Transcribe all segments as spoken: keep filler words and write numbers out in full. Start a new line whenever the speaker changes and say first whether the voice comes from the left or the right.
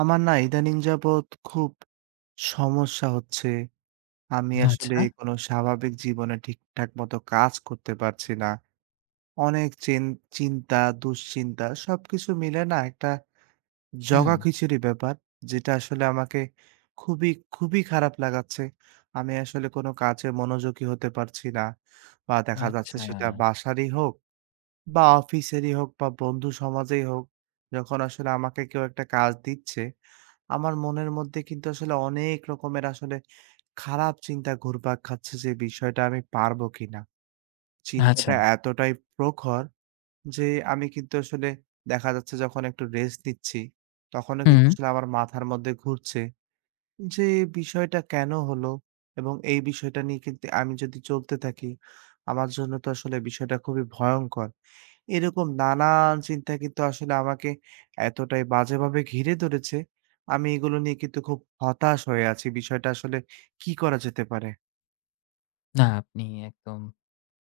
right: আমার না ইদানিং যাবৎ খুব সমস্যা হচ্ছে। আমি আচ্ছা। আসলে
left: আচ্ছা।
right: কোনো স্বাভাবিক জীবনে ঠিকঠাক মতো কাজ করতে পারছি না। অনেক চেন চিন্তা, দুশ্চিন্তা সবকিছু মিলে না একটা
left: হুম।
right: জগাখিচুড়ি ব্যাপার। যেটা আসলে আমাকে খুবই, খুবই খারাপ লাগাচ্ছে। আমি আসলে কোনো কাজে মনোযোগী হতে পারছি না। বা দেখা যাচ্ছে
left: আচ্ছা,
right: সেটা বাসারই হোক বা অফিসেরই হোক বা বন্ধু সমাজেই হোক, যখন আসলে আমাকে কেউ একটা কাজ দিচ্ছে আমার মনের মধ্যে কিন্তু আসলে অনেক রকমের আসলে খারাপ চিন্তা ঘুরপাক খাচ্ছে যে বিষয়টা আমি পারবো কিনা।
left: আচ্ছা।
right: চিন্তাটা এতটাই প্রখর যে আমি কিন্তু আসলে দেখা যাচ্ছে যখন একটু রেস্ট নিচ্ছি, তখনও কিন্তু
left: হুম।
right: আসলে আমার মাথার মধ্যে ঘুরছে যে এই বিষয়টা কেন হলো? এবং এই বিষয়টা নিয়ে কিন্তু আমি যদি চলতে থাকি, আমার জন্য তো আসলে বিষয়টা খুবই ভয়ংকর। এরকম নানান চিন্তা কিন্তু আসলে আমাকে এতটাই বাজেভাবে ঘিরে ধরেছে, আমি এগুলো নিয়ে কিন্তু খুব হতাশ হয়ে আছি। বিষয়টা আসলে কি করা যেতে পারে?
left: না, আপনি একদম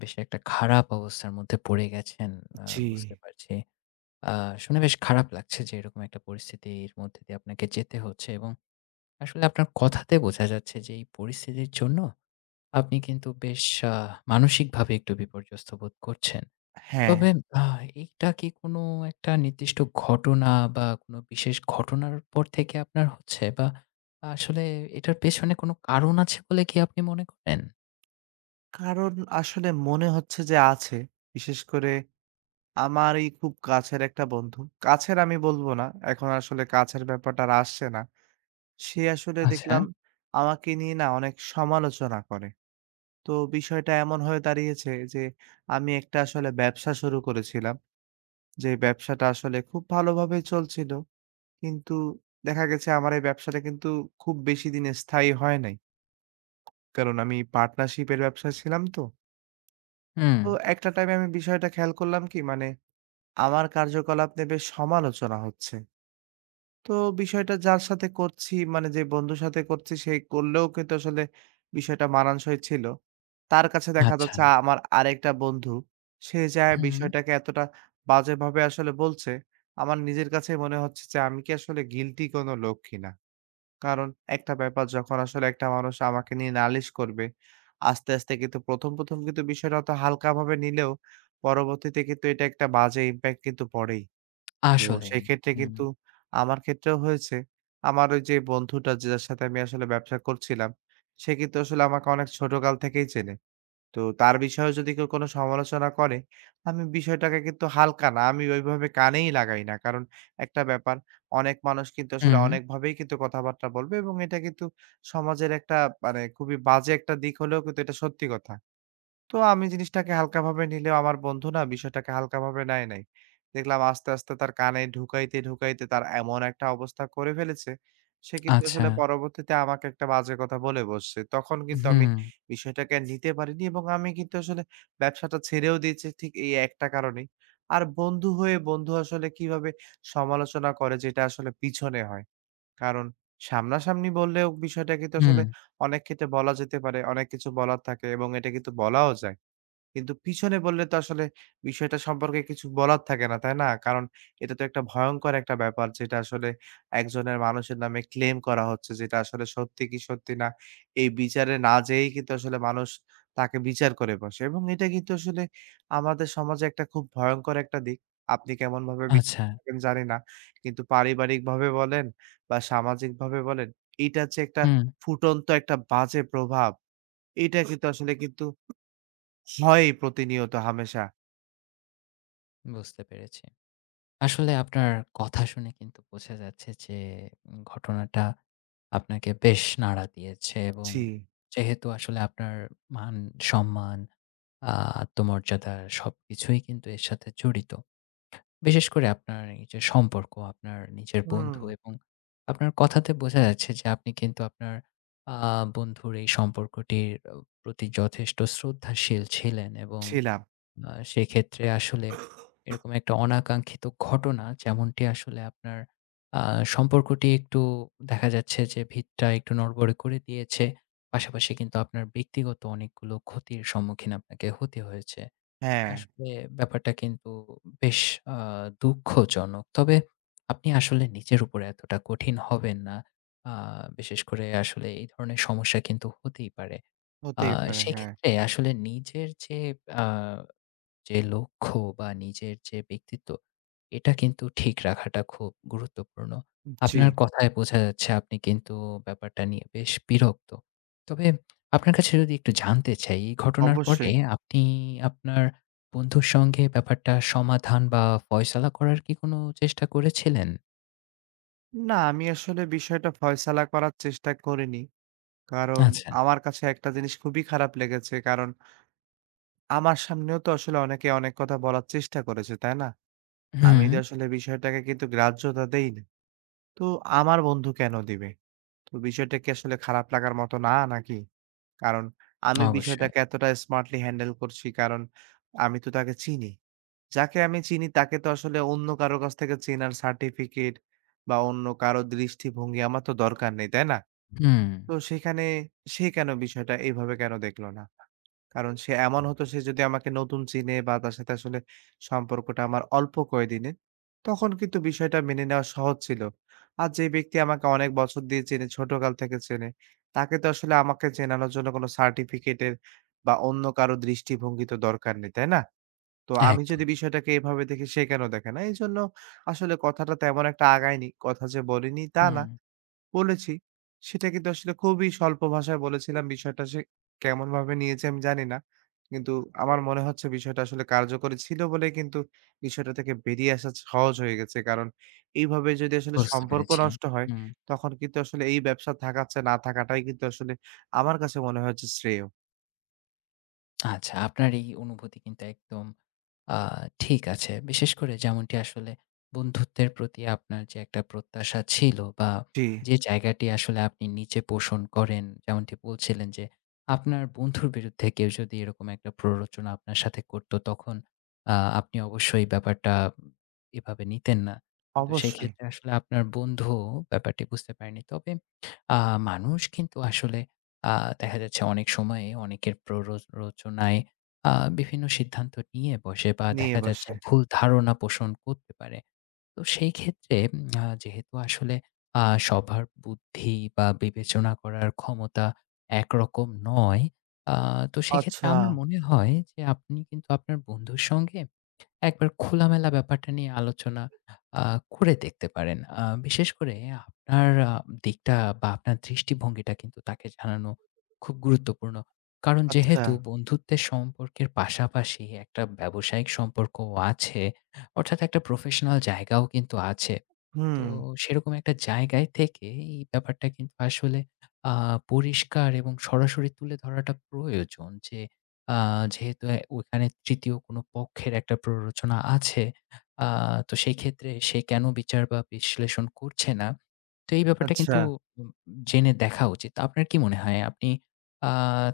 left: বেশ একটা খারাপ অবস্থার মধ্যে পড়ে গেছেন। আ
right: জি।
left: বুঝতে পারছি। আ শুনে বেশ খারাপ লাগছে যে এরকম একটা পরিস্থিতির মধ্যে দিয়ে আপনাকে যেতে হচ্ছে, এবং আসলে আপনার কথাতে বোঝা যাচ্ছে যে এই পরিস্থিতির জন্য আপনি কিন্তু বেশ আ মানসিকভাবে একটু বিপর্যস্ত বোধ করছেন।
right: হ্যাঁ,
left: তবে আ এইটা কি কোনো একটা নির্দিষ্ট ঘটনা বা কোনো বিশেষ ঘটনার পর থেকে আপনার হচ্ছে? বা আসলে এটার পেছনে কোনো কারণ আছে বলে কি আপনি মনে করেন?
right: কারণ আসলে মনে হচ্ছে যে আছে। বিশেষ করে আমার এই খুব কাছের একটা বন্ধু। কাছের আমি বলব না। এখন আসলে কাছের ব্যাপারটা আর আসছে না। সে আসলে
left: আচ্ছা,
right: দেখলাম আমাকে নিয়ে না অনেক সমালোচনা করে। তো বিষয়টা এমন হয়ে দাঁড়িয়েছে যে আমি একটা আসলে ব্যবসা শুরু করেছিলাম। যে ব্যবসাটা আসলে খুব ভালোভাবে চলছিল। কিন্তু দেখা গেছে আমার এই ব্যবসাটা কিন্তু খুব বেশি দিন স্থায়ী হয় নাই। কারণ আমি পার্টনারশিপ এর ব্যবসায় ছিলাম তো।
left: হুম।
right: তো একটা টাইমে আমি বিষয়টা খেয়াল করলাম কি মানে আমার কার্যকলাপ নিয়ে বেশ সমালোচনা হচ্ছে। তো বিষয়টা যার সাথে করছি মানে যে বন্ধুর সাথে করছি সেই করলেও কিন্তু আসলে বিষয়টা মানানসই ছিল। তার কাছে দেখা
left: আচ্ছা,
right: যাচ্ছে আমার আরেকটা বন্ধু, সে যায়
left: হুম,
right: বিষয়টাকে এতটা বাজেভাবে আসলে বলছে, আমার নিজের কাছে মনে হচ্ছে যে আমি কি আসলে গিল্টি কোনো লোক কিনা? কারণ একটা ব্যাপার যখন আসলে একটা মানুষ আমাকে নিয়ে নালিশ করবে, আস্তে, আস্তে কিন্তু প্রথম, প্রথম কিন্তু বিষয়টা অত হালকাভাবে নিলেও পরবর্তীতে কিন্তু এটা একটা বাজে ইমপ্যাক্ট কিন্তু পড়েই। তো
left: আসলেই।
right: সেক্ষেত্রে
left: হুম,
right: কিন্তু আমার ক্ষেত্রেও হয়েছে। আমার ওই যে বন্ধুটা যার সাথে আমি আসলে ব্যবসা করছিলাম, সে কিন্তু আসলে আমাকে অনেক ছোটকাল থেকেই চেনে। তো তার বিষয়েও যদি কেউ কোনো সমালোচনা করে, আমি বিষয়টাকে কিন্তু হালকা না, আমি ওইভাবে কানেই লাগাই না। কারণ একটা ব্যাপার, অনেক মানুষ কিন্তু আসলে
left: হুম,
right: অনেকভাবেই কিন্তু কথাবার্তা বলবে এবং এটা কিন্তু সমাজের একটা মানে খুবই বাজে একটা দিক হলেও কিন্তু এটা সত্যি কথা। তো আমি জিনিসটাকে হালকাভাবে নিলেও আমার বন্ধু না বিষয়টাকে হালকাভাবে নেয় নাই। দেখলাম আস্তে, আস্তে তার কানে ঢুকাইতে, ঢুকাইতে তার এমন একটা অবস্থা করে ফেলেছে, সে কিন্তু
left: আচ্ছা,
right: আসলে পরবর্তীতে আমাকে একটা বাজে কথা বলে বসছে। তখন কিন্তু আমি
left: হুম,
right: বিষয়টাকে নিতে পারিনি এবং আমি কিন্তু আসলে ব্যবসাটা ছেড়েও দিয়েছি ঠিক এই একটা কারণেই। আর বন্ধু হয়ে বন্ধু আসলে কিভাবে সমালোচনা করে যেটা আসলে পিছনে হয়। কারণ সামনাসামনি বললেও বিষয়টা কিন্তু
left: হুম,
right: আসলে অনেক ক্ষেত্রে বলা যেতে পারে, অনেক কিছু বলার থাকে এবং এটা কিন্তু বলাও যায়। কিন্তু পিছনে বললে তো আসলে বিষয়টা সম্পর্কে কিছু বলার থাকে না, তাই না? কারণ এটা তো একটা ভয়ংকর একটা ব্যাপার যেটা আসলে একজনের মানুষের নামে ক্লেম করা হচ্ছে যেটা আসলে সত্যি কি সত্যি না এই বিচারে না যেয়েই কিন্তু আসলে মানুষ তাকে বিচার করে বসে এবং এটা কিন্তু আসলে আমাদের সমাজে একটা খুব ভয়ংকর একটা দিক। আপনি কেমনভাবে বি
left: আচ্ছা,
right: থাকেন জানি না। কিন্তু পারিবারিকভাবে বলেন বা সামাজিকভাবে বলেন, এইটার যে একটা
left: হুম,
right: ফুটন্ত একটা বাজে প্রভাব, এইটা কিন্তু আসলে কিন্তু হয়ই প্রতিনিয়ত হামেশা।
left: বুঝতে পেরেছি। আসলে আপনার কথা শুনে কিন্তু বোঝা যাচ্ছে যে উম, ঘটনাটা আপনাকে বেশ নাড়া দিয়েছে, এবং
right: জি।
left: যেহেতু আসলে আপনার মান সম্মান, আহ, আত্মমর্যাদা সবকিছুই কিন্তু এর সাথে জড়িত, বিশেষ করে আপনার নিজের সম্পর্ক, আপনার নিজের
right: হুম।
left: বন্ধু, এবং আপনার কথাতে বোঝা যাচ্ছে যে আপনি কিন্তু আপনার আহ, বন্ধুর এই সম্পর্কটির প্রতি যথেষ্ট শ্রদ্ধাশীল ছিলেন, এবং
right: ছিলাম।
left: আ সেক্ষেত্রে আসলে এরকম একটা অনাকাঙ্ক্ষিত ঘটনা, যেমনটি আসলে আপনার আ সম্পর্কটি একটু, দেখা যাচ্ছে যে ভিতটা একটু নড়বড়ে করে দিয়েছে। পাশাপাশি কিন্তু আপনার ব্যক্তিগত অনেকগুলো ক্ষতির সম্মুখীন আপনাকে হতে হয়েছে।
right: হ্যাঁ,
left: আসলে ব্যাপারটা কিন্তু বেশ আ দুঃখজনক। তবে আপনি আসলে নিজের উপরে এতটা কঠিন হবেন না। আ বিশেষ করে আসলে এই ধরনের সমস্যা কিন্তু হতেই পারে। আ
right: হতেই পারে। হ্যাঁ,
left: সেক্ষেত্রে আসলে নিজের যে আ যে লক্ষ্য বা নিজের যে ব্যক্তিত্ব, এটা কিন্তু ঠিক রাখাটা খুব গুরুত্বপূর্ণ।
right: জি,
left: আপনার কথায় বোঝা যাচ্ছে আপনি কিন্তু ব্যাপারটা নিয়ে বেশ বিরক্ত। তবে আপনার কাছে যদি একটু জানতে চাই, এই ঘটনার পরে
right: অবশ্যই।
left: আপনি আপনার বন্ধুর সঙ্গে ব্যাপারটা সমাধান বা ফয়সালা করার কি কোনো চেষ্টা করেছিলেন?
right: না, আমি আসলে বিষয়টা ফয়সালা করার চেষ্টা করিনি। কারণ
left: আচ্ছা।
right: আমার কাছে একটা জিনিস খুবই খারাপ লেগেছে। কারণ আমার সামনেও তো আসলে অনেকে অনেক কথা বলার চেষ্টা করেছে, তাই না? আমি
left: হুম,
right: তো আসলে বিষয়টাকে কিন্তু গ্রাহ্যতা দেইনি। তো আমার বন্ধু কেন দিবে? তো বিষয়টা কি আসলে খারাপ লাগার মতো না নাকি? কারণ আমি
left: অবশ্যই।
right: বিষয়টাকে এতটা স্মার্টলি হ্যান্ডেল করছি কারণ আমি তো তাকে চিনি। যাকে আমি চিনি তাকে তো আসলে অন্য কারো কাছ থেকে চেনার সার্টিফিকেট বা অন্য কারো দৃষ্টিভঙ্গি আমার তো দরকার নেই, তাই না?
left: হুম,
right: তো সেখানে সে কেন বিষয়টা এইভাবে কেন দেখলো না? কারণ সে এমন হতো সে যদি আমাকে নতুন চিনে বা তার সাথে আসলে সম্পর্কটা আমার অল্প কয়েকদিনের, তখন কিন্তু বিষয়টা মেনে নেওয়া সহজ ছিল। আর যে ব্যক্তি আমাকে অনেক বছর দিয়ে চেনে, ছোটকাল থেকে চেনে, তাকে তো আসলে আমাকে চেনানোর জন্য কোনো সার্টিফিকেটের বা অন্য কারো দৃষ্টিভঙ্গি তো দরকার নেই, তাই না? তো আমি
left: একদম।
right: যদি বিষয়টাকে এভাবে দেখি সে কেন দেখে না? এইজন্য আসলে কথাটা তেমন একটা আগায়নি। কথা যে বলিনি তা না,
left: হুম,
right: বলেছি। সেটা কিন্তু আসলে খুবই স্বল্প ভাষায় বলেছিলাম। বিষয়টা সে কেমনভাবে নিয়েছে আমি জানি না। কিন্তু আমার মনে হচ্ছে বিষয়টা আসলে কার্যকরী ছিল বলেই কিন্তু বিষয়টা থেকে বেরিয়ে আসা সহজ হয়ে গেছে। কারণ এইভাবে যদি আসলে
left: বুঝতে
right: সম্পর্ক
left: পেরেছি।
right: নষ্ট হয়,
left: হুম,
right: তখন কিন্তু আসলে এই ব্যবসা থাকার চেয়ে না থাকাটাই কিন্তু আসলে আমার কাছে মনে হচ্ছে শ্রেয়।
left: আচ্ছা, আপনার এই অনুভূতি কিন্তু একদম আ ঠিক আছে। বিশেষ করে যেমনটি আসলে বন্ধুত্বের প্রতি আপনার যে একটা প্রত্যাশা ছিল, বা
right: জি,
left: যে জায়গাটি আসলে আপনি নিচে পোষণ করেন, যেমনটি বলছিলেন যে আপনার বন্ধুর বিরুদ্ধে কেউ যদি এরকম একটা প্ররোচনা আপনার সাথে করত, তখন আ আপনি অবশ্যই ব্যাপারটা এভাবে নিতেন না। কিন্তু
right: অবশ্যই।
left: সেক্ষেত্রে আসলে আপনার বন্ধু ব্যাপারটি বুঝতে পারেনি। তবে আ মানুষ কিন্তু আসলে আ দেখা যাচ্ছে অনেক সময়ে অনেকের প্ররোচনায় আ বিভিন্ন সিদ্ধান্ত নিয়ে বসে, বা
right: নিয়ে
left: দেখা যাচ্ছে
right: বসে।
left: ভুল ধারণা পোষণ করতে পারে। তো সেই ক্ষেত্রে উম আ যেহেতু আসলে আ সবার বুদ্ধি বা বিবেচনা করার ক্ষমতা একরকম নয়, আ তো সেক্ষেত্রে
right: আচ্ছা,
left: আমার মনে হয় যে আপনি কিন্তু আপনার বন্ধুর সঙ্গে একবার খোলামেলা ব্যাপারটা নিয়ে আলোচনা আ করে দেখতে পারেন। আ বিশেষ করে আপনার আ দিকটা বা আপনার দৃষ্টিভঙ্গিটা কিন্তু তাকে জানানো খুব গুরুত্বপূর্ণ। কারণ
right: আচ্ছা।
left: যেহেতু বন্ধুত্বের সম্পর্কের পাশাপাশি একটা ব্যবসায়িক সম্পর্কও আছে, অর্থাৎ একটা প্রফেশনাল জায়গাও কিন্তু আছে। তো
right: হুম,
left: সেরকম একটা জায়গায় থেকে এই ব্যাপারটা কিন্তু আসলে আ পরিষ্কার এবং সরাসরি তুলে ধরাটা প্রয়োজন যে আ যেহেতু এ ওখানে তৃতীয় কোনো পক্ষের একটা প্ররোচনা আছে, আ তো সেই ক্ষেত্রে সে কেন বিচার বা বিশ্লেষণ করছে না? তো এই ব্যাপারটা
right: আচ্ছা।
left: কিন্তু উম জেনে দেখা উচিত। আপনার কি মনে হয় আপনি আ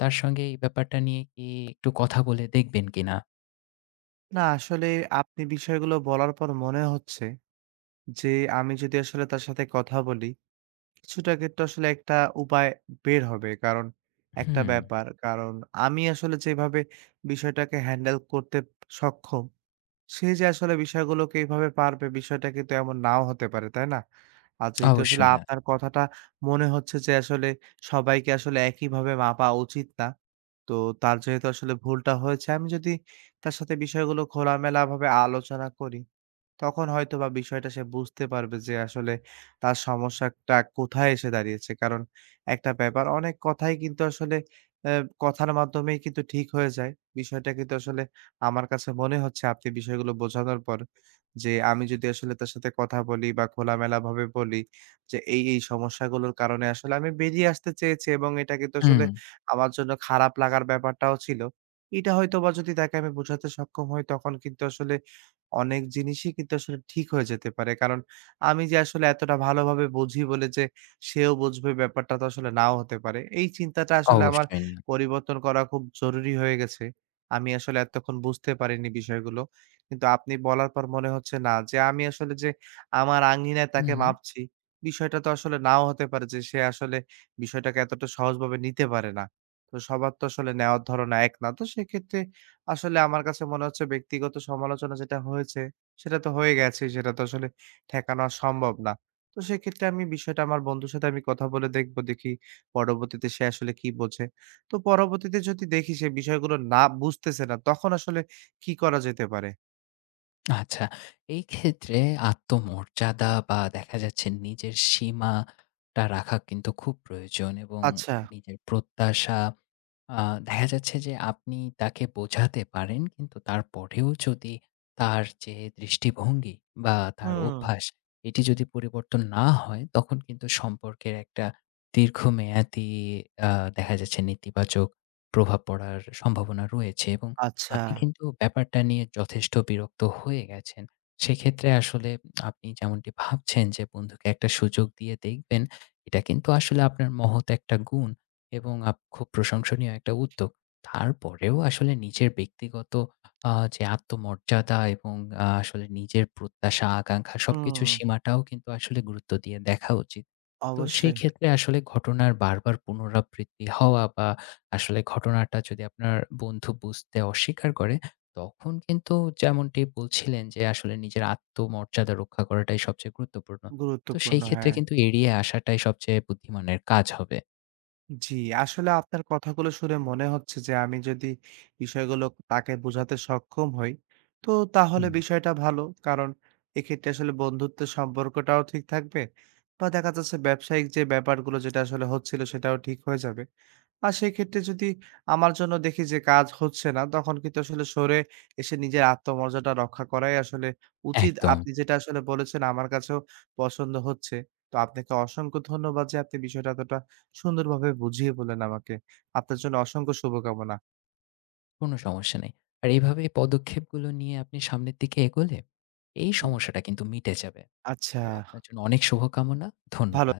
left: তার সঙ্গে এই ব্যাপারটা নিয়ে কি একটু কথা বলে দেখবেন কিনা?
right: না আসলে আপনি বিষয়গুলো বলার পর মনে হচ্ছে যে, আমি যদি আসলে তার সাথে কথা বলি, কিছুটা কিন্তু আসলে একটা উপায় বের হবে। কারণ একটা
left: হুম,
right: ব্যাপার, কারণ আমি আসলে যেভাবে বিষয়টাকে হ্যান্ডেল করতে সক্ষম সে যে আসলে বিষয়গুলোকে এভাবে পারবে বিষয়টা কিন্তু এমন নাও হতে পারে, তাই না? আর যেহেতু আসলে
left: অবশ্যই না।
right: আপনার কথাটা মনে হচ্ছে যে আসলে সবাইকে আসলে একইভাবে মাপা উচিত না। তো তার যেহেতু আসলে ভুলটা হয়েছে আমি যদি তার সাথে বিষয়গুলো খোলামেলাভাবে আলোচনা করি তখন হয়তোবা বিষয়টা সে বুঝতে পারবে যে আসলে তার সমস্যাটা কোথায় এসে দাঁড়িয়েছে। কারণ একটা ব্যাপার অনেক কথাই কিন্তু আসলে অ্যা কথার মাধ্যমেই কিন্তু ঠিক হয়ে যায়। বিষয়টা কিন্তু আসলে আমার কাছে মনে হচ্ছে আপনি বিষয়গুলো বোঝানোর পর যে আমি যদি আসলে তার সাথে কথা বলি বা খোলামেলাভাবে বলি যে এই, এই সমস্যাগুলোর কারণে আসলে আমি বেরিয়ে আসতে চেয়েছি এবং এটা কিন্তু
left: হুম,
right: আসলে আমার জন্য খারাপ লাগার ব্যাপারটাও ছিল। এটা হয়তোবা যদি তাকে আমি বোঝাতে সক্ষম হই তখন কিন্তু আসলে অনেক জিনিসই কিন্তু আসলে ঠিক হয়ে যেতে পারে। কারণ আমি যে আসলে এতটা ভালোভাবে বুঝি বলে যে সেও বুঝবে ব্যাপারটা তো আসলে নাও হতে পারে। এই চিন্তাটা আসলে আমার
left: অবশ্যই না।
right: পরিবর্তন করা খুব জরুরি হয়ে গেছে। আমি আসলে এতক্ষণ বুঝতে পারিনি বিষয়গুলো। কিন্তু আপনি বলার পর মনে হচ্ছে না যে আমি আসলে যে আমার আঙিনায় তাকে
left: হুম,
right: মাপছি, বিষয়টা তো আসলে নাও হতে পারে যে সে আসলে বিষয়টাকে এতটা সহজভাবে নিতে পারে না। তো সবার তো আসলে নেওয়ার ধরন এক না। তো সেক্ষেত্রে আসলে আমার কাছে মনে হচ্ছে ব্যক্তিগত সমালোচনা যেটা হয়েছে, সেটা তো হয়ে গেছে। সেটা তো আসলে ঠেকানো আর সম্ভব না। তো সেক্ষেত্রে আমি বিষয়টা আমার বন্ধুর সাথে আমি কথা বলে দেখব। দেখি পরবর্তীতে সে আসলে কি বোঝে। তো পরবর্তীতে যদি দেখি সে বিষয়গুলো না বুঝতেছে না, তখন আসলে কি করা যেতে পারে?
left: আচ্ছা। এই ক্ষেত্রে আত্মমর্যাদা বা দেখা যাচ্ছে নিজের সীমাটা রাখা কিন্তু খুব প্রয়োজন, এবং
right: আচ্ছা।
left: নিজের প্রত্যাশা, আ দেখা যাচ্ছে যে আপনি তাকে বোঝাতে পারেন, কিন্তু তারপরেও যদি তার যে দৃষ্টিভঙ্গি বা তার
right: হুম।
left: অভ্যাস, এটি যদি পরিবর্তন না হয় তখন কিন্তু সম্পর্কের একটা দীর্ঘমেয়াদী আ দেখা যাচ্ছে নেতিবাচক প্রভাব পড়ার সম্ভাবনা রয়েছে, এবং
right: আচ্ছা।
left: আপনি কিন্তু ব্যাপারটা নিয়ে যথেষ্ট বিরক্ত হয়ে গেছেন। সেক্ষেত্রে আসলে আপনি যেমনটি ভাবছেন যে বন্ধুকে একটা সুযোগ দিয়ে দেখবেন, এটা কিন্তু আসলে আপনার মহৎ একটা গুণ। এবং আপ খুব প্রশংসনীয় একটা উদ্যোগ। তারপরেও আসলে নিজের ব্যক্তিগত আ যে আত্মমর্যাদা, এবং আ আসলে নিজের প্রত্যাশা, আকাঙ্ক্ষা সবকিছুর
right: হুম।
left: সীমাটাও কিন্তু আসলে গুরুত্ব দিয়ে দেখা উচিত। তো সেই
right: অবশ্যই।
left: ক্ষেত্রে আসলে ঘটনার বারবার পুনরাবৃত্তি হওয়া, বা আসলে ঘটনাটা যদি আপনার বন্ধু বুঝতে অস্বীকার করে, তখন কিন্তু যেমনটি বলছিলেন যে আসলে নিজের আত্মমর্যাদা রক্ষা করাটাই সবচেয়ে গুরুত্বপূর্ণ। তো
right: গুরুত্বপূর্ণ,
left: সেই ক্ষেত্রে
right: হ্যাঁ।
left: কিন্তু এড়িয়ে আসাটাই সবচেয়ে বুদ্ধিমানের কাজ হবে।
right: জি, আসলে আপনার কথাগুলো শুনে মনে হচ্ছে যে আমি যদি বিষয়গুলো তাকে বোঝাতে সক্ষম হই, তো তাহলে
left: হুম।
right: বিষয়টা ভালো। কারণ এক্ষেত্রে আসলে বন্ধুত্বের সম্পর্কটাও ঠিক থাকবে বা দেখা যাচ্ছে ব্যবসায়িক যে ব্যাপারগুলো যেটা আসলে হচ্ছিল সেটাও ঠিক হয়ে যাবে। আর সেক্ষেত্রে যদি আমার জন্য দেখি যে কাজ হচ্ছে না, তখন কিন্তু আসলে সরে এসে নিজের আত্মমর্যাদা রক্ষা করাই আসলে উচিত।
left: একদম।
right: আপনি যেটা আসলে বলেছেন আমার কাছেও পছন্দ হচ্ছে। তো আপনাকে অসংখ্য ধন্যবাদ যে আপনি বিষয়টা এতটা সুন্দরভাবে বুঝিয়ে বললেন আমাকে। আপনার জন্য অসংখ্য শুভকামনা।
left: কোনো সমস্যা নেই। আর এভাবে পদক্ষেপগুলো নিয়ে আপনি সামনের দিকে এগোলে এই
right: উম
left: সমস্যাটা কিন্তু মিটে যাবে।
right: আচ্ছা,
left: তো আপনার জন্য অনেক শুভকামনা।
right: ভালো
left: ধন্যবাদ।